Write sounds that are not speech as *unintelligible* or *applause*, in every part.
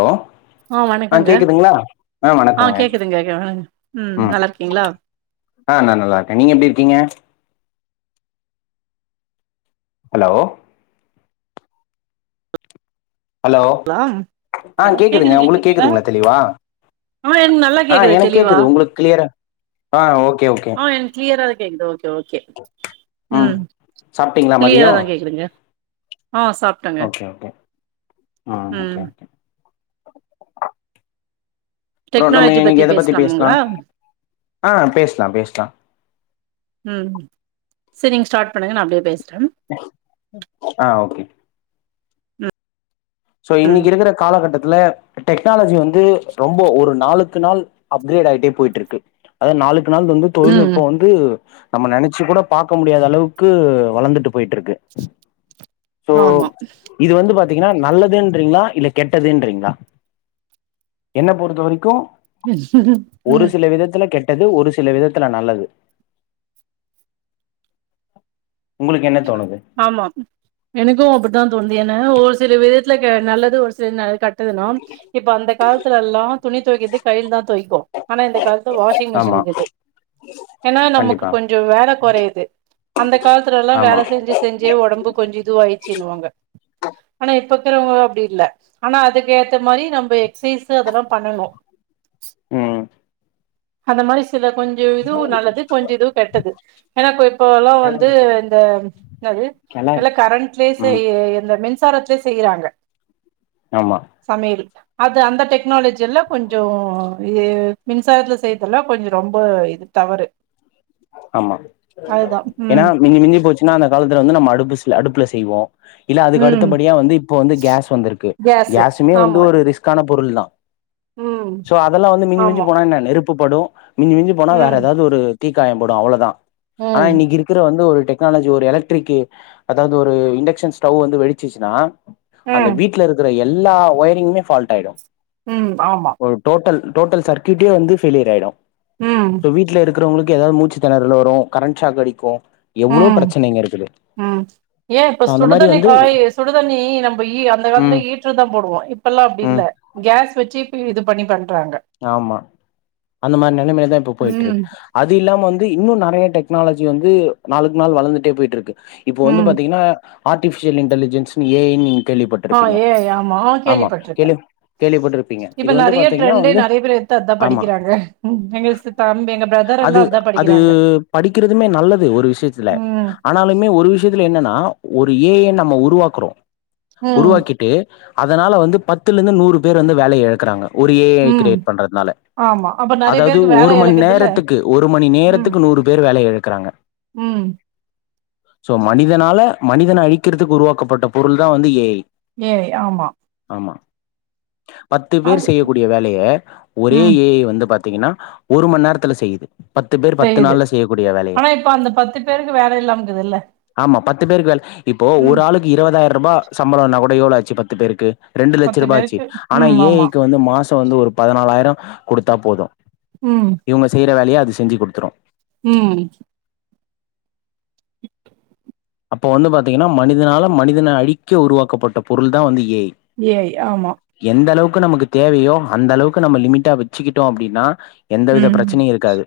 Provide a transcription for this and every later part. Hello ஆ ஆஹ் வணக்கங்க கேக்குதுங்களா ஆஹ் ஆ வணக்கம் வணக்கம் கேக்குதுங்க கே வணங்க ம் நல்லா இருக்கீங்களா ஆஹ் நான நல்லா இருக்கேன் நீங்க எப்டி இருக்கீங்க ஹலோ ஹலோ ஆ ஹலோ கேக்குதுங்களா கேக்குதுங்க உங்களுக்கு எனக்கு நல்லா கேக்குதுங்களா தெளிவா ஆ எனக்கு நல்லா ஆ கேக்குது எனக்கு தெளிவா கேட்கது உங்களுக்கு கிளியரா ஆ ஓகே ஓகே கேக்குதோ செரி ஓகே ம் சாப்ட்டீங்களா மதியோ ஃப்ரீயதா கேக்குதுங்க ஆஹ் சாப்டங்க ஆஹ ஓகே ஓகே அப்பறம் நம்ம டெக்னாலஜி இன்னைக்கி எத பத்தி பேசலாம் பேசலாமுங்களா ஆஹ் பேசலாம் பேசலாம் செரி நீங்க ஸ்டார்ட் பண்ணுங்க நான அப்டியே பேசுரன் ஆஹ் ஓகே சோ ம் ம் இன்னைக்கு இருக்கிற காலகட்டத் டெக்னாலஜி வந்து ரொம்ப ஒரு நாளுக்கு நாள் அப்கிரேட் ஆகிட்டே போயிட்டு இருக்கு அதாவ நாளுக்கு நாள் வந்து ம் தொழில்நுட்பம் வந்து நம்ம நினைச்சு கூட பார்க்க முடியாத அளவுக்கு வளர்ந்துட்டு போயிட்டு இருக்கு ஆமா பாத்திங்கனா நல்லதுன்றீங்களா இல்ல கெட்டதுன்றீங்களா என்ன பொறுத்த வரைக்கும் உம் டது அது ஒரு சில விதத்துல நல்லது உங்களுக்கு என்ன தோணுது ஆமா எனக்கும் அப்படித்தான் தோனுது என்ன சில விதத்துல நல்லது ஒரு சில கெ இப்ப அந்த காலத்துல எல்லாம் துணி தொய்க்கிறது தான் கைல தான் தொய்ப்போம் ஆனா இந்த காலத்து வாஷிங் ஆமா மிஷின் கிய்து ஏன்னா நமக்கு கண்டிப்பா கொஞ்சம் வேலை குறையது அந்த காலத்து அந்த காலத்துல ஆமா வேலை செஞ்சு செஞ்சே உடம்பு கொஞ்ச இது ஆயிச்சுனுவாங்க ஆனா இப் இப்பகிரவங்க அப்டி இல்ல ஆனா அதுக்கு ஏத்த மாரி நம்ப எக்சைஸ் அதெல்லாம் பண்ணணும் உம் அந்த மாரி சில கொஞ்ச இதுவும் நல்லது கொஞ்ச இதுவும் கெட்டது ஏன்னா இப்பல்லாம் வந்து *unintelligible* நல்லா இருக்கு இப்ப ம் மின்சாரத்திலே செய்யறாங்க ஆமா சமையல் அது அந்த டெக்னாலஜி எல்லாம் கொஞ்சம் இது மின் விவசாயத்துல செய்தெல்லாம் கொஞ்சம் ரொம்ப இது தவறு ஆமா அதுதா ஏன்னா ம் மிஞ்சி மிஞ்சி போச்சுன அந்த காலத்தில வந்து நம்ப அடுப்பு அடுப்பில செய்வோம் இல்ல அதுக்கு ம் அடுத்தபடியா வந்து இப்ப வந்து கேஸ் வந்திருக்கு கேஸு கேஸ்சுமே வந்து ஆமா ஒரு ரிஸ்கான பொருள் தான் ம் சோ அதெல்லாம் வந்து மிஞ்சு மஞ்சு ஆமா போனான இன்ன நெருப் *unintelligible* மிஞ்சி மிஞ்சி போனா வேற ம் ஏதாவது ஒரு தீ காயம் படும் அவ்ளதான் ஆனா ம் இன்னைக்கு இருக்குற வந்து ஒரு டெக்னாலஜி ஒரு எலக்ட்ரிக் அதாவது ஒரு இண்டக்ஷன் ஸ்டவ் வந்து வெடிச்சுச்சுன்னா அந்த ம் வீட்ல இருக்கிற எல் எல்லா ஒயரிங்குமே ஃபால்ட் ஆயிடும் உம் ஆமா டோடல் சர்க்ய்ஃட்டே வந்து ஃபெலியர் ஆயிடும் உம் இருக்கிறவங்களுக் ஏதாவது மூச்சு திணறல்வரும் கரண்ட் ஷாக் அடிக்கும் எவ்ளோ உம் பிரச்சனைங்க இருக்குது உம் ஏன் இப்ப ஸோ அந்த மாரி சுடுதண்ணி வந்து காய் சுடுதண்ணி நம்ப அந்த காலத்து ம் ஹீட்ரு தான் போடுவோம் இப்ப எல்லாம் அப்டி ம் இல்ல கேஸ் வச்சு இது பண்ணி பண் ஆமா அந்த மாரி நிலமிலைதான் இப்ப போயிட்டு இருக்கு ம் அது இல்லாம வந்து இன்னும் நிறைய டெக்னாலஜி வந்து நாளுக்கு நாள் வளந்துட்டே போயிட்டு இருக்கு இப்போ வந்து ம் பாத்தீங்கன்னா ஆர்டிஃபிஷியல் இன்டலிஜென்ஸ் ஏ ஐ ஆ கேள்விப்பட்டிருப்பீங்க ஏ ஆமா ஆமா கேள்விப்பட்ருக்க கேள்வி கேள்விப்பட்டிருப்பீங்க இப்ப இது வந்து நெறைய பாத்தீங்கன்னா ட்ரெண்டே வந்து நெறைய பேர் எடுத்து அதா ஆமா படிக்கிறாங்க எங்க சி தம்பி எங்க பிரதர் எல்லா அது அதா அது படிக்கிறாங்க படிக்கிறதுமே நல்லது ஒரு விஷயத்துல ம் ஆனாலுமே ஒரு விஷயத்துல என்னன்னா ஒரு ஏ ஐ நம்ம உருவாக்குறோம் ம் உருவாக்கிட்டு அதனால வந்து பத்துலேருந்து நூறு பேர் வந்து வேலைய இழக்கிறாங்க ஓரு ஏ ஐ ம் கிரேட் பண்றதுனால ஆமா அப்ப நெறைய அதாவது பேருக்கு வேல ஒரு மணி இழக்குதுல்ல நேரத்துக்கு ஒரு மணி ம் நேரத்துக்கு நூறு பேர் வேலைய இழக்குறாங்க ம் சோ மனிதனால மனிதன் அழிக்கிறதுக்கு உருவாக்கப்பட்ட பொருள் தான் வந்து ஏ ஐ ஏ ஐ ஆமா ஆமா பத்து பேர் அது செய்யக்கூடிய வேலைய ஒரே ம் ஏ ஐ வந்த பாத்தீங்கன்னா ஒரு மணி நேரத்துல செய்யுது பத்து பேர் பத்து செய்யுது நாள்ல செய்யக்கூடிய வேலைய ஆனா இப்ப அந்த பத்து பேருக்கு வேல இல்லாமக்குதுல்ல ஆமா பத்து பேருக்கு வேல இப்போ ம் ஒரு ஆளுக்கு இருபதாயிரம் ரூபா சம்பளம்னா கூட எவ்வுளோ ஆச் பத்து பேருக்கு ரெண்டு லட்சம் பத்து ரூபா அச்சு பேருக்கு ஆனா ம் ஏ ஆமா ஐக்கு வந்து மாசம் வந்து ஒரு நாலயிரம் குடுத்தா போதும் இவங்க செய்ற வேலைய செஞ்சு குடுத்துரும் உம் அப்ப வந்து பாத்தீங்கன்னா மனிதனால மனிதன அழிக்க உருவாக்கப்பட்ட பொருள் தான் வந்து ஏ ஐ ஏ ஐ ஆமா நமக்கு தேவையோ அந்த அளவுக்கு நம்ம லிமிட்டா வச்சுக்கிட்டோம் அப்படின்னா எந்தவித ம் பிரச்சனையும் இருக்காது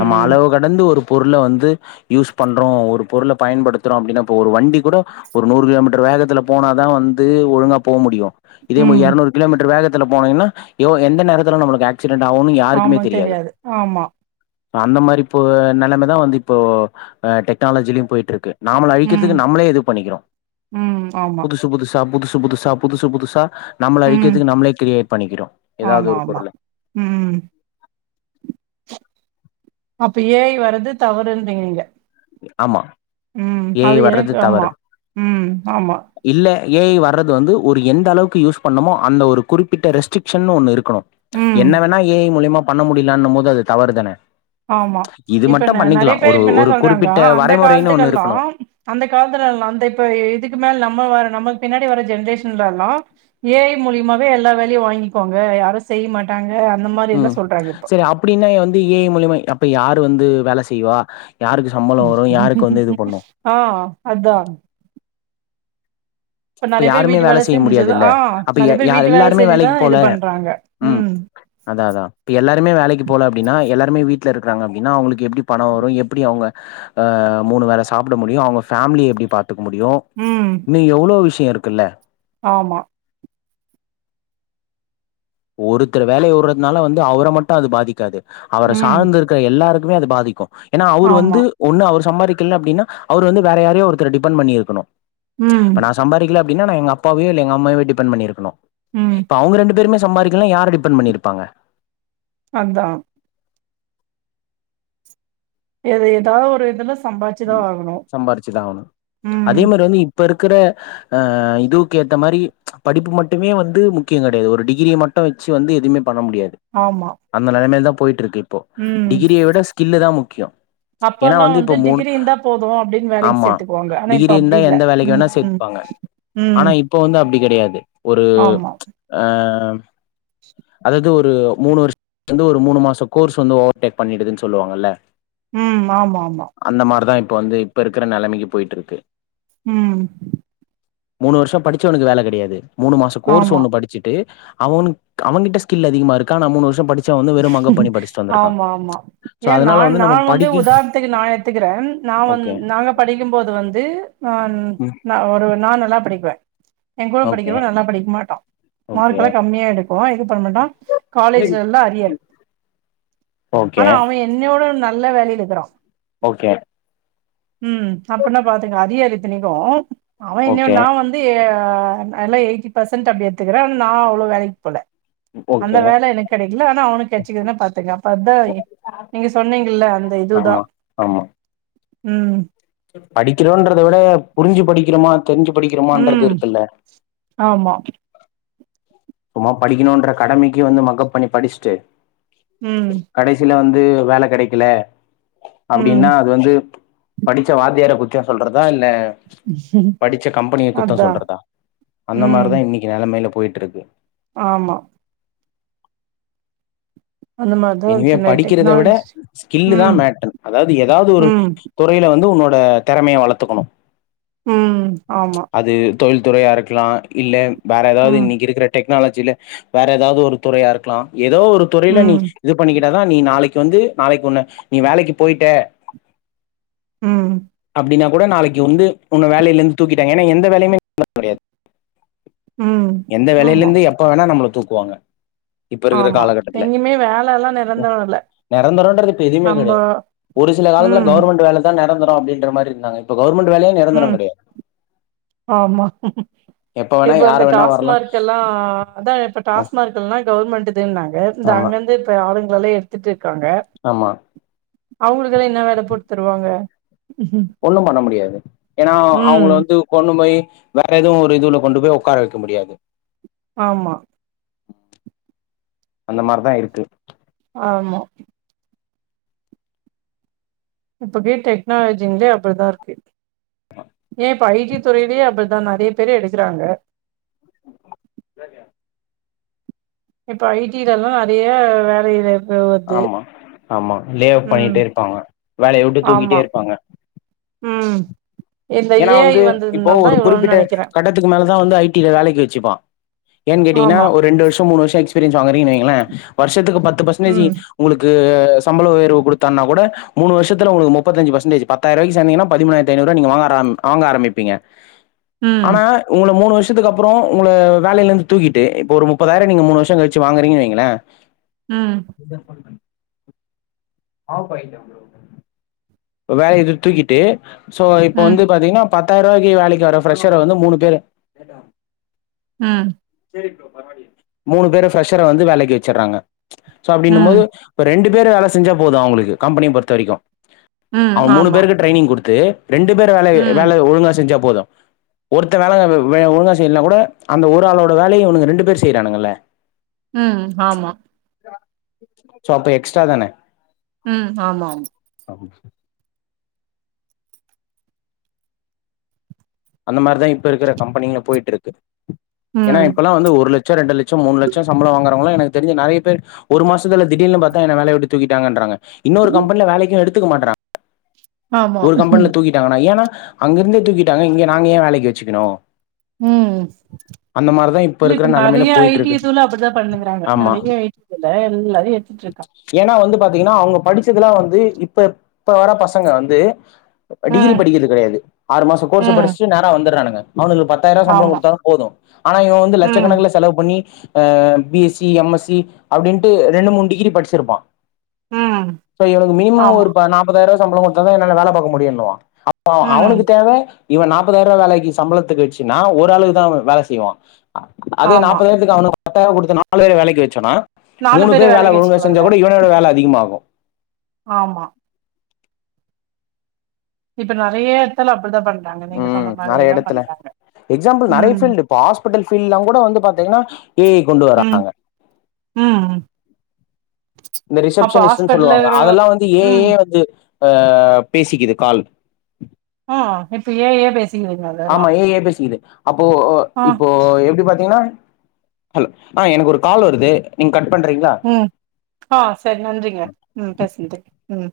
நம்ம அளவு கடந்து ஒரு பொருள வந்து யூஸ் பண்றோம் ஒரு பொருள பயன்படுத் துறோம் அப்படின்னா இப்ப ஒரு வண்டி கூட ஒரு நூறு கிலோமீட்டர் வேகத்துல போனாதான் வந்து ஒழுங்கா போ முடியும் இதே ம் எரநூறு கிலோமீட்டர் வேகத்த போனீங்கன்னா எந்த நேரத்தில் நம்மளுக்கு ஆக்சி ரெண்ட் ஆகும் யாருக்குமே ஆமா தெரியாது ஆமா அந்த மாரி இப்போ நிலமைதான் வந்து இப்போ டெக்னாலஜிலயும் போயிட்டு இருக்கு நாமல ம் அழிக்கிறதுக்கு நம்மளே இது பண்ணிக்கிறோம் ம் ஆமா புதுசு புதுசு புதுசு புதுசா புதுசு புதுசா நம்மள ம் அழக்கிறதுக்கு நம்மளே கிரியேட் பண்ணிக்கிறோம் ஏதாவது ஆமா ஒரு ஆமா பொருள ம் அப்ப ஏ ஐ வர்றது தவறுன்றீங்க நீங்க ஆமா உம் ஏ அது ஐ வர்றது எனக்கு தவறு ஆமா உம் ஆமா இல்ல ஏ ஐ வர்றது வந்து ஒரு எந்த அளவுக்கு யூஸ் பண்ணமோ அந்த ஒரு குறிப்பிட்ட ரெஸ்ட்ரிக்ஷன் ஒன்னு இருக்கணும் ம். என்ன வேணா ஏ ஐ மூலியமா பண்ண முடியலான்னும் போது அது தவறு தானே ஆமா இது இப்ப மட்டு நெ பண்ணிக்கலா நறைய பேர் ஒரு இப்ப என்ன ஒரு சொல் ரகனா குறிப்பிட்ட அந்த வரைமுறைன்னு ஒண்ணு இருக்கணு காலத்துக்கெல்லாம் அந்த காலத்துல்லாம் அந்த இப்ப இதுக்கு மேல நம்ம வற நம்ம நமக்கு பின்னாடி வர ஜெனரேஷன்ல எல்லாம் ஏ ஐ மூலியமாவே எல்லா வேலையும் வாங்கிக்குவாங்க யாரும் செய்ய மாட்டாங்க அந்த மாரி உம் எல்லாம் சொல்றாங்க இப்ப. சரி அப்படின்னா வந்து ஏ ஐ மூலியமா இப்ப யாரு வந்து வேல செய்வா யாருக்கு சம்பளோ வரு யாருக்கு வந்து இது பண்ணு ஆஹ் அதான் இப்ப நெறைய பேர் யாருமே வீட்டு வேல செய்ய முடியாது செஞ்சுதா இல்ல ஆ அப்ப நெறைய பேர் வீட்டு வேல எல்லாருமே வேலைக்கு செஞ்சுதான் போல இது பண்றாங்க. உம் ம். அத அத எல்லாருமே வேலைக்கு போல அப்படின்னா எல்ல வீட்ல இருக்காங்க அப்படின்னா அவளுக்கு எப்படி பணம் வரும் எப்படி அவுங்க மூணு வேல சாப்பிட முடியும் அவுங்க பேமிலி எப்படி பாத் துக்க முடியும் ம். இனு எவ் ளோ விஷயம் இருக்குல்ல ஆமா ஒருத்தர் வேலைய விறதுனால வந்து அவர மட்டும் அது பாதிக்காது அவர ம். சாந்து இருக்கிற எல்லாருக் கும் அது பாதிக்கும் ஏன்னா அவுர் ஆமா. வந்து ஒன்னு அவுர் சம்பாரிக்கல அப்படின்னா அவர் வந்து வேற யாரையோ ஒருத்தர டிபெண்ட் பண்ணியிருக்கணு ம். இப்ப நா சம்பாரிக்கல அ ப்டினா நா எங்கப்பாவயோ எங்கம்மாவயோ டிப்பெண்ட் பண்ணியிருக்கணு ம். இப்ப அவுங்க ரெண்டு பேருமே சம்பாரிக்கலனா யார டிபென்ட் பண்ணியிருப்பாங்க அதுதா எது ஏதா ஒரு இதுல சம்பாதிச்சுதான் ஆகணு சம்பாரிச்சுதா ஆவுனு ம் அதே மாரி வந்து இப் ப்பருக்கர ஆ இதுவுக்கு ஏத்த மாரி படிப்பு மட்டுமே வந்து முக்கியொ கெடையாது ஒரு டிகிரிய மட்டு வச்சு வந்து எதுமே பண்ண முடியாது ஆமா அந்த நெலமைல தா போயிட்டுருக்கு போ ம் டிகிரிய விட ஸ்கில்லு தா மு கியொ ஏனா வந்து இப்ப மூணு இந்தா போது அப்டின் வேலைக்கு ஆமா சேத்துக்குவாங்க ஆன டிகிரி இப்ப இருந்தா அப்டியில்ல எந்த வேலைக்கு ம் வேணா ம் சேத்துப்பாங்க ம் து ஒரு ஆமா ஆ அதது ஒ ரு மூணு வருஷத்துலருந்துஒரு மூணு மாச கோர்ஸ் வந்து ஓவர் டேக் பண்ணிடுதுன் சொல்லுவாங்கல்ல ம் ஆமாமா அந்த மார்தா இப்ப வந்து இப்பஇருக்கிற நெலைமைக்கு போயிட்ருக்கு ம் மூணு வருஷ படிச்சவனுக்கு வேல கெடையாது மூணு மாச கோர்ஸ் ஆமா ஒண்ணு படுச்சுட்டு அவனுக் அவங்கிட்ட ஸ்கில் அதிகமா இருக்கா நா மூணு வருஷ படுச் ஆமாமா சோ ஏன் அதனால நான் நா நம்ம வந்து படிக்க உதாரணதுக்கு நா எ த்துகிறேன் நா வந் ஓகே நாங்க படிக்கும்போது வந்து ம் நா ஒரு நானு ல்லா படிப்பே எ கூட ஓகே படிக்கிறவ நல்ல படிக்க மாட்டா ஓகே மார்க்கலா கம்மியா எடுக்குவா எதும் பண்ண மாட்டா காலேஜ்லலா அரியர் ஓகே ஆனா அவெ என்னயோட ந ல்ல வேலைலக்கிறா ஓகே ம் அப்பனா பாத்துங்க அரியர் இத்திணிகும் அவெ என்ய ஓகே நா வந்து ஆ நால்ல எயிட்டி பர்சன்ட் அப்டி எத்துகிறே ஆ நா அவ்வளோ வேலைக்கு போல அந்த ஓகே வேல எனக் கெடைக்கல ஆனா அவனுக் கெச்சக்குதுனா பாத்துக அப்ப அதா நீங்க சொன்னிங்கல்ல அந்த இதுதா ஆமா ம் படிக்கிறோன்றதவிட புருஞ்சு படிக்கிறமா தெரிஞ்சி படிக்கிறமான்றது ம். இருக்குல்ல ஆமா சும்மா படிக்கணுன்ற கடமைக்கு வந்து மக்கப் பண்ணி படிச்சுட்டு ம். கடைசில வந் து வேல கெடைக்கல அப்டின்னா ம். அது வந்து படிச்ச வாத்தியார குத்தொ சொல்றதா இல்ல படிச்ச கம்பெனிய குத்தொ அதான். சொல்றதா அந்த ம். மாரி தா இன்னைக்கு நெலமையில போய்ட்ருக்கு ஆமா அந்த மாரிதான் இனிவே இருக்கு நெறைய படிக்கிறத விட டெக்னாலஜி. ஸ்கில்லு தா ம். மேட்டர் அதாவ்து எதாவ்து ஒரு ம். துறையில வந்து உன்னோ ட தெறமைய வளத்துக்கணு உம் ஆமா தொழில்துறையா இருக்கலா இல்ல வேற எதாவ்து ம். இன்னிக்கு இருக்குற டெக் டனாலஜில வேற எதாவ்து ஒரு துறையா இருக்கலா எதோ ஒரு துறைல நீ ம். இது பண்ணிக்கிட்டாதா நீ நாளைக்கு வந்து நாளைக்கு உன்ன நீ வேலைக்கு போயிட்ட உம் அப்டினா கூட நாளைக்கு வந்து உன்ன வேலைல இந்து தூக்கிட்டாங்க ஏனா எந்த வேலையுமே *unintelligible* ம். எந்த ஆமா, வேலைலெந்து எப்ப வேணா நம்மளுக் தூக்குவாங்க இப்ப இருக்குற ஆமா. காலகட்டத்துல எங்கயுமே வேலல்லாம் நிரந்தரம் இல்ல. நெரந்தரொன்றது இப்ப எதுவ்மே நம்ப கெடையாது ஒரு சில காலத்துல ம், கவர்மெண்ட் வேல தா நெரந்த ரொ அப்டின்ற மாரி இருந்தாங்க இப்பொ உம் ஆமா எப்ப வேணா இப்ப யார இந்த வேணா வரலா டாஸ்மார்க் எல்லா அதா இப்ப டாஸ்மார்க் எல்லா கவர்மெண்ட்டு துன்னாங்க இந்த ஆமா அங்கிருந்து இப்ப ஆளுங் கல்லா எடுத்துட்டு இருக்காங்க. ஆமா அவங்களுக்கெல்லா என்ன வேல போட்தருவாங்க. ஒண்ணும் பண்ண முடியாது. ஏன்னா அவங்கள ம். வந்து கொண்ணு போய். வேற எதுவும் ஒரு இதுல கொண்டு போய் உட்கார வைக்க முடியாது. ஆமா. அந்த மாரிதா இருக்கு. ஆமா. இப்பகே டெக்னாலஜிங்லே அப்டிதா இருக்கு. ஏ பைஜி தொறயிலே அப்டிதா நறய பேரு எடு. க்கராங்க. *unintelligible* இப்ப ஐடில எல்லா அதே வேலயில. ஆமா ஆமா ம். லேப்பாய்ண்டே இருப்பாங்க வேலய வுட்டு தூக்கிட்டே இருப்பாங்க. உம். ஏனா வந்து இப்போ ஒரு குறுப்பிட்ட நெனைக்கிறேன். கட்டத்துக்கு மேலதா வந்து ஐடி வேலக்கி வச்சுப்பா. ஏன் கேட்டீங்னா ஆமா. ஒரு ரெண்டு வருஷோ மூணு வருஷோ எக்ஸ். ஃப்ரீன்ஸ் வாங்றீங்கனு வைங்களே வர்ஷத்துக்கு. பத்து பர்சன்டேஜ் ம். ஒங்ளுக்கு. சம்பள ஒயர்வு கொடுத்தானகூட மூணு வர்ஷத்ல ஒங்களுக்கு முப்பத்தஞ்சு பர்சன்டேஜ் பத்தாயிரவாய்கு சேந்திங்கனா பதிமூனாய்ரத்தி ஐநூறுவா நீங்க வாங்க. ஆம் ஆங்க ஆரமிப்பீங்க. ம். ஆனா உங்கள மூணு வர்ஸ். த்துக்கு அப்பறோ உங்கள வேலயிலிருந்து தூக்கிட்டு இப்ப ஒரு முப்பதாயிர நீங்க மூணு வர்ஷோ கழுச்சு வாங்குரீங்கன்னு வைங்களே. ம். *unintelligible* மாவு பாக்கெட். *unintelligible* ஒரு வேல இது தூக்கிட்டு. சோ இப்ப ம். வந்து பாத்தீங்கனா. பத்தாய்ரூவாய்க்கு வேலக்கி வர ஃப்ரெஷ்சர வந்து மூணு பேரு. உஹம். சேரி ப்ரோ *unintelligible* மூணு பேரு ஃப்ரெஷ்சர வந்து வேலக்கி வச்றாங்க. ம்ச் சோ அப்டின்னும் ம். போது ரெண்டு. வேற வேல செஞ்சா போது அவுங்ளுக்கு கம்பினி பொறுத்தவரிக்கு. ம் அவ மூணு ஆமா. பேருக்கு ட்ரைனிங் குடு. து. ரெண்டு பேர வேலை ம், வேல ஒழுங்கா செஞ்சாப். போது ஒருத்த வேல வ்வ ஒழுங்கா செய்லனா கூட அந்த ஒரு ஆளோட. வேலய இவன்னுங்க ரெண்டு பேரு செய்றானுங்கல. உம் ஆமா. சொ ப்பே எக்ஸ்டா தானே உம் ஆமா ஆம் அந்த மாரிதா இப்ப இருக்கற கம்பெனிங்ல போய்ட்டுருக்கு ஏனா ம் இப்பலா வந்து ஒரு லட்ச ரெண்டு லட்ச மூணு லட்ச சம்பள வாங்கறவங்ளா எனக் தெரிஞ் நறய பேர் ஒரு மாசத்துல திடீர்னு பாத்தா என்ன வேலயவுட்டு தூக்கிட்டாங்கடராங்க இன்னொரு கம்பெனில வேலக்கு எடுத்துக்க மாட்ராங்க ஆமா. ஒரு கம்பல்ல தூக்கிட்டாங்கனா ஏனா அங்கருந்தே தூக்கிட்டாங்க இங்க நாங்க ஏன் வேலைக்கு வச்சுக்கணோம் உம் இல்ல இருக்கிற இப்ப நெலமையில நிறைய போயிட்டு ஐடி இருக்கு இதுல அப்படிதான் பண்ணுங்கிறாங்க ஆமா நிறைய ஐடி இதுல எல்லாரையும் எடுத்துட்டு இருக்காங்க ஏன்னா வந்து பாத்தீங்கன்னா அவங்க படிச்சதுலாம் வந்து இப்ப இப்ப வர பசங்க வந்து டிகிரி ம், படிக்கிறது கிடையாது ஆறு மாசம் கோர்ஸ்ச ம் படிச் வந்துறானுங்க அவனுங்களுக்கு பத்தாயிரம் சம்பளம் ஆமா. கொடுத்தாலும் போதும் ஆனா இவன் வந்து ம், லட்சக்கணக்கல செலவு பண்ணி அஹ் பிஎஸ்சி எம்எஸ்சி அப்படின்ட்டு ரெண்டு மூணு டிகிரி படிச்சிருப்பான் ம் சோ இவனுக்கு மினிமம் ஆமா. ஒரு பா நாப்பதாயிரம் சம்பளம் கொடுத்தா என்னால வேல பார்க முடியும்ன்னுவான் அப்போ ம் அவனுக்கு தேவ இவன் நா முப்பதாயிர வேலைக்கு சம்பளத்துக்குச்வெச்சனா ஓரளவுதான் வேல செய்வா அதே ஆமா. நாப்பதாயிரத்துக்கு அவனுக்கு பத்தாயிரம் கொடுத்து நாலு பேற வேலைக்கு வச்சோன்னா மூணு பேரு பேர் வேல வேலைக்கு ஒழுங்கு செஞ்சா வச்சுக்கலாம்ல. கூட இவனோட வேல அதிகமாகும் ஆமா. இப்ப நறைய இடத்துல அப்படிதான் பண்றாங்க. நீங்க உம் சொன்ன நிறைய மாரியேதான் இடத்துல பண்றாங்க. எக்ஸாம்பிள் நிறைய ம், பீல்டு இப்ப ஹாஸ்பிட்டல் பீல்ட எலாம் கூட வந்து பாத்தீங்கன்னா ஏஜ கொண்டு ம், வராங்க ம். இந்த அப்ப ரிசப்ஷனிஸ்ட்ஸ் ஹாஸ்பிட்டல்ல சொல்லுவாங்க அதெல்லாம் வந்து ம். ஏஜயே வந்து பேசிக்குது கால் ஆஹ் இப்ப ஏ ஜ ஏ பேசு ஆமா ஏ ஜ ஏ பேசக்குது அப்போ ஆ, இப்போ எப்டி பாத்தீங்கன்னா ஹலோ ஆ எனக்கு ஒரு கால் வருது நீங் உம் ஆஹ் சரி நன்றிங்க உம் பேசுனதுகு உம்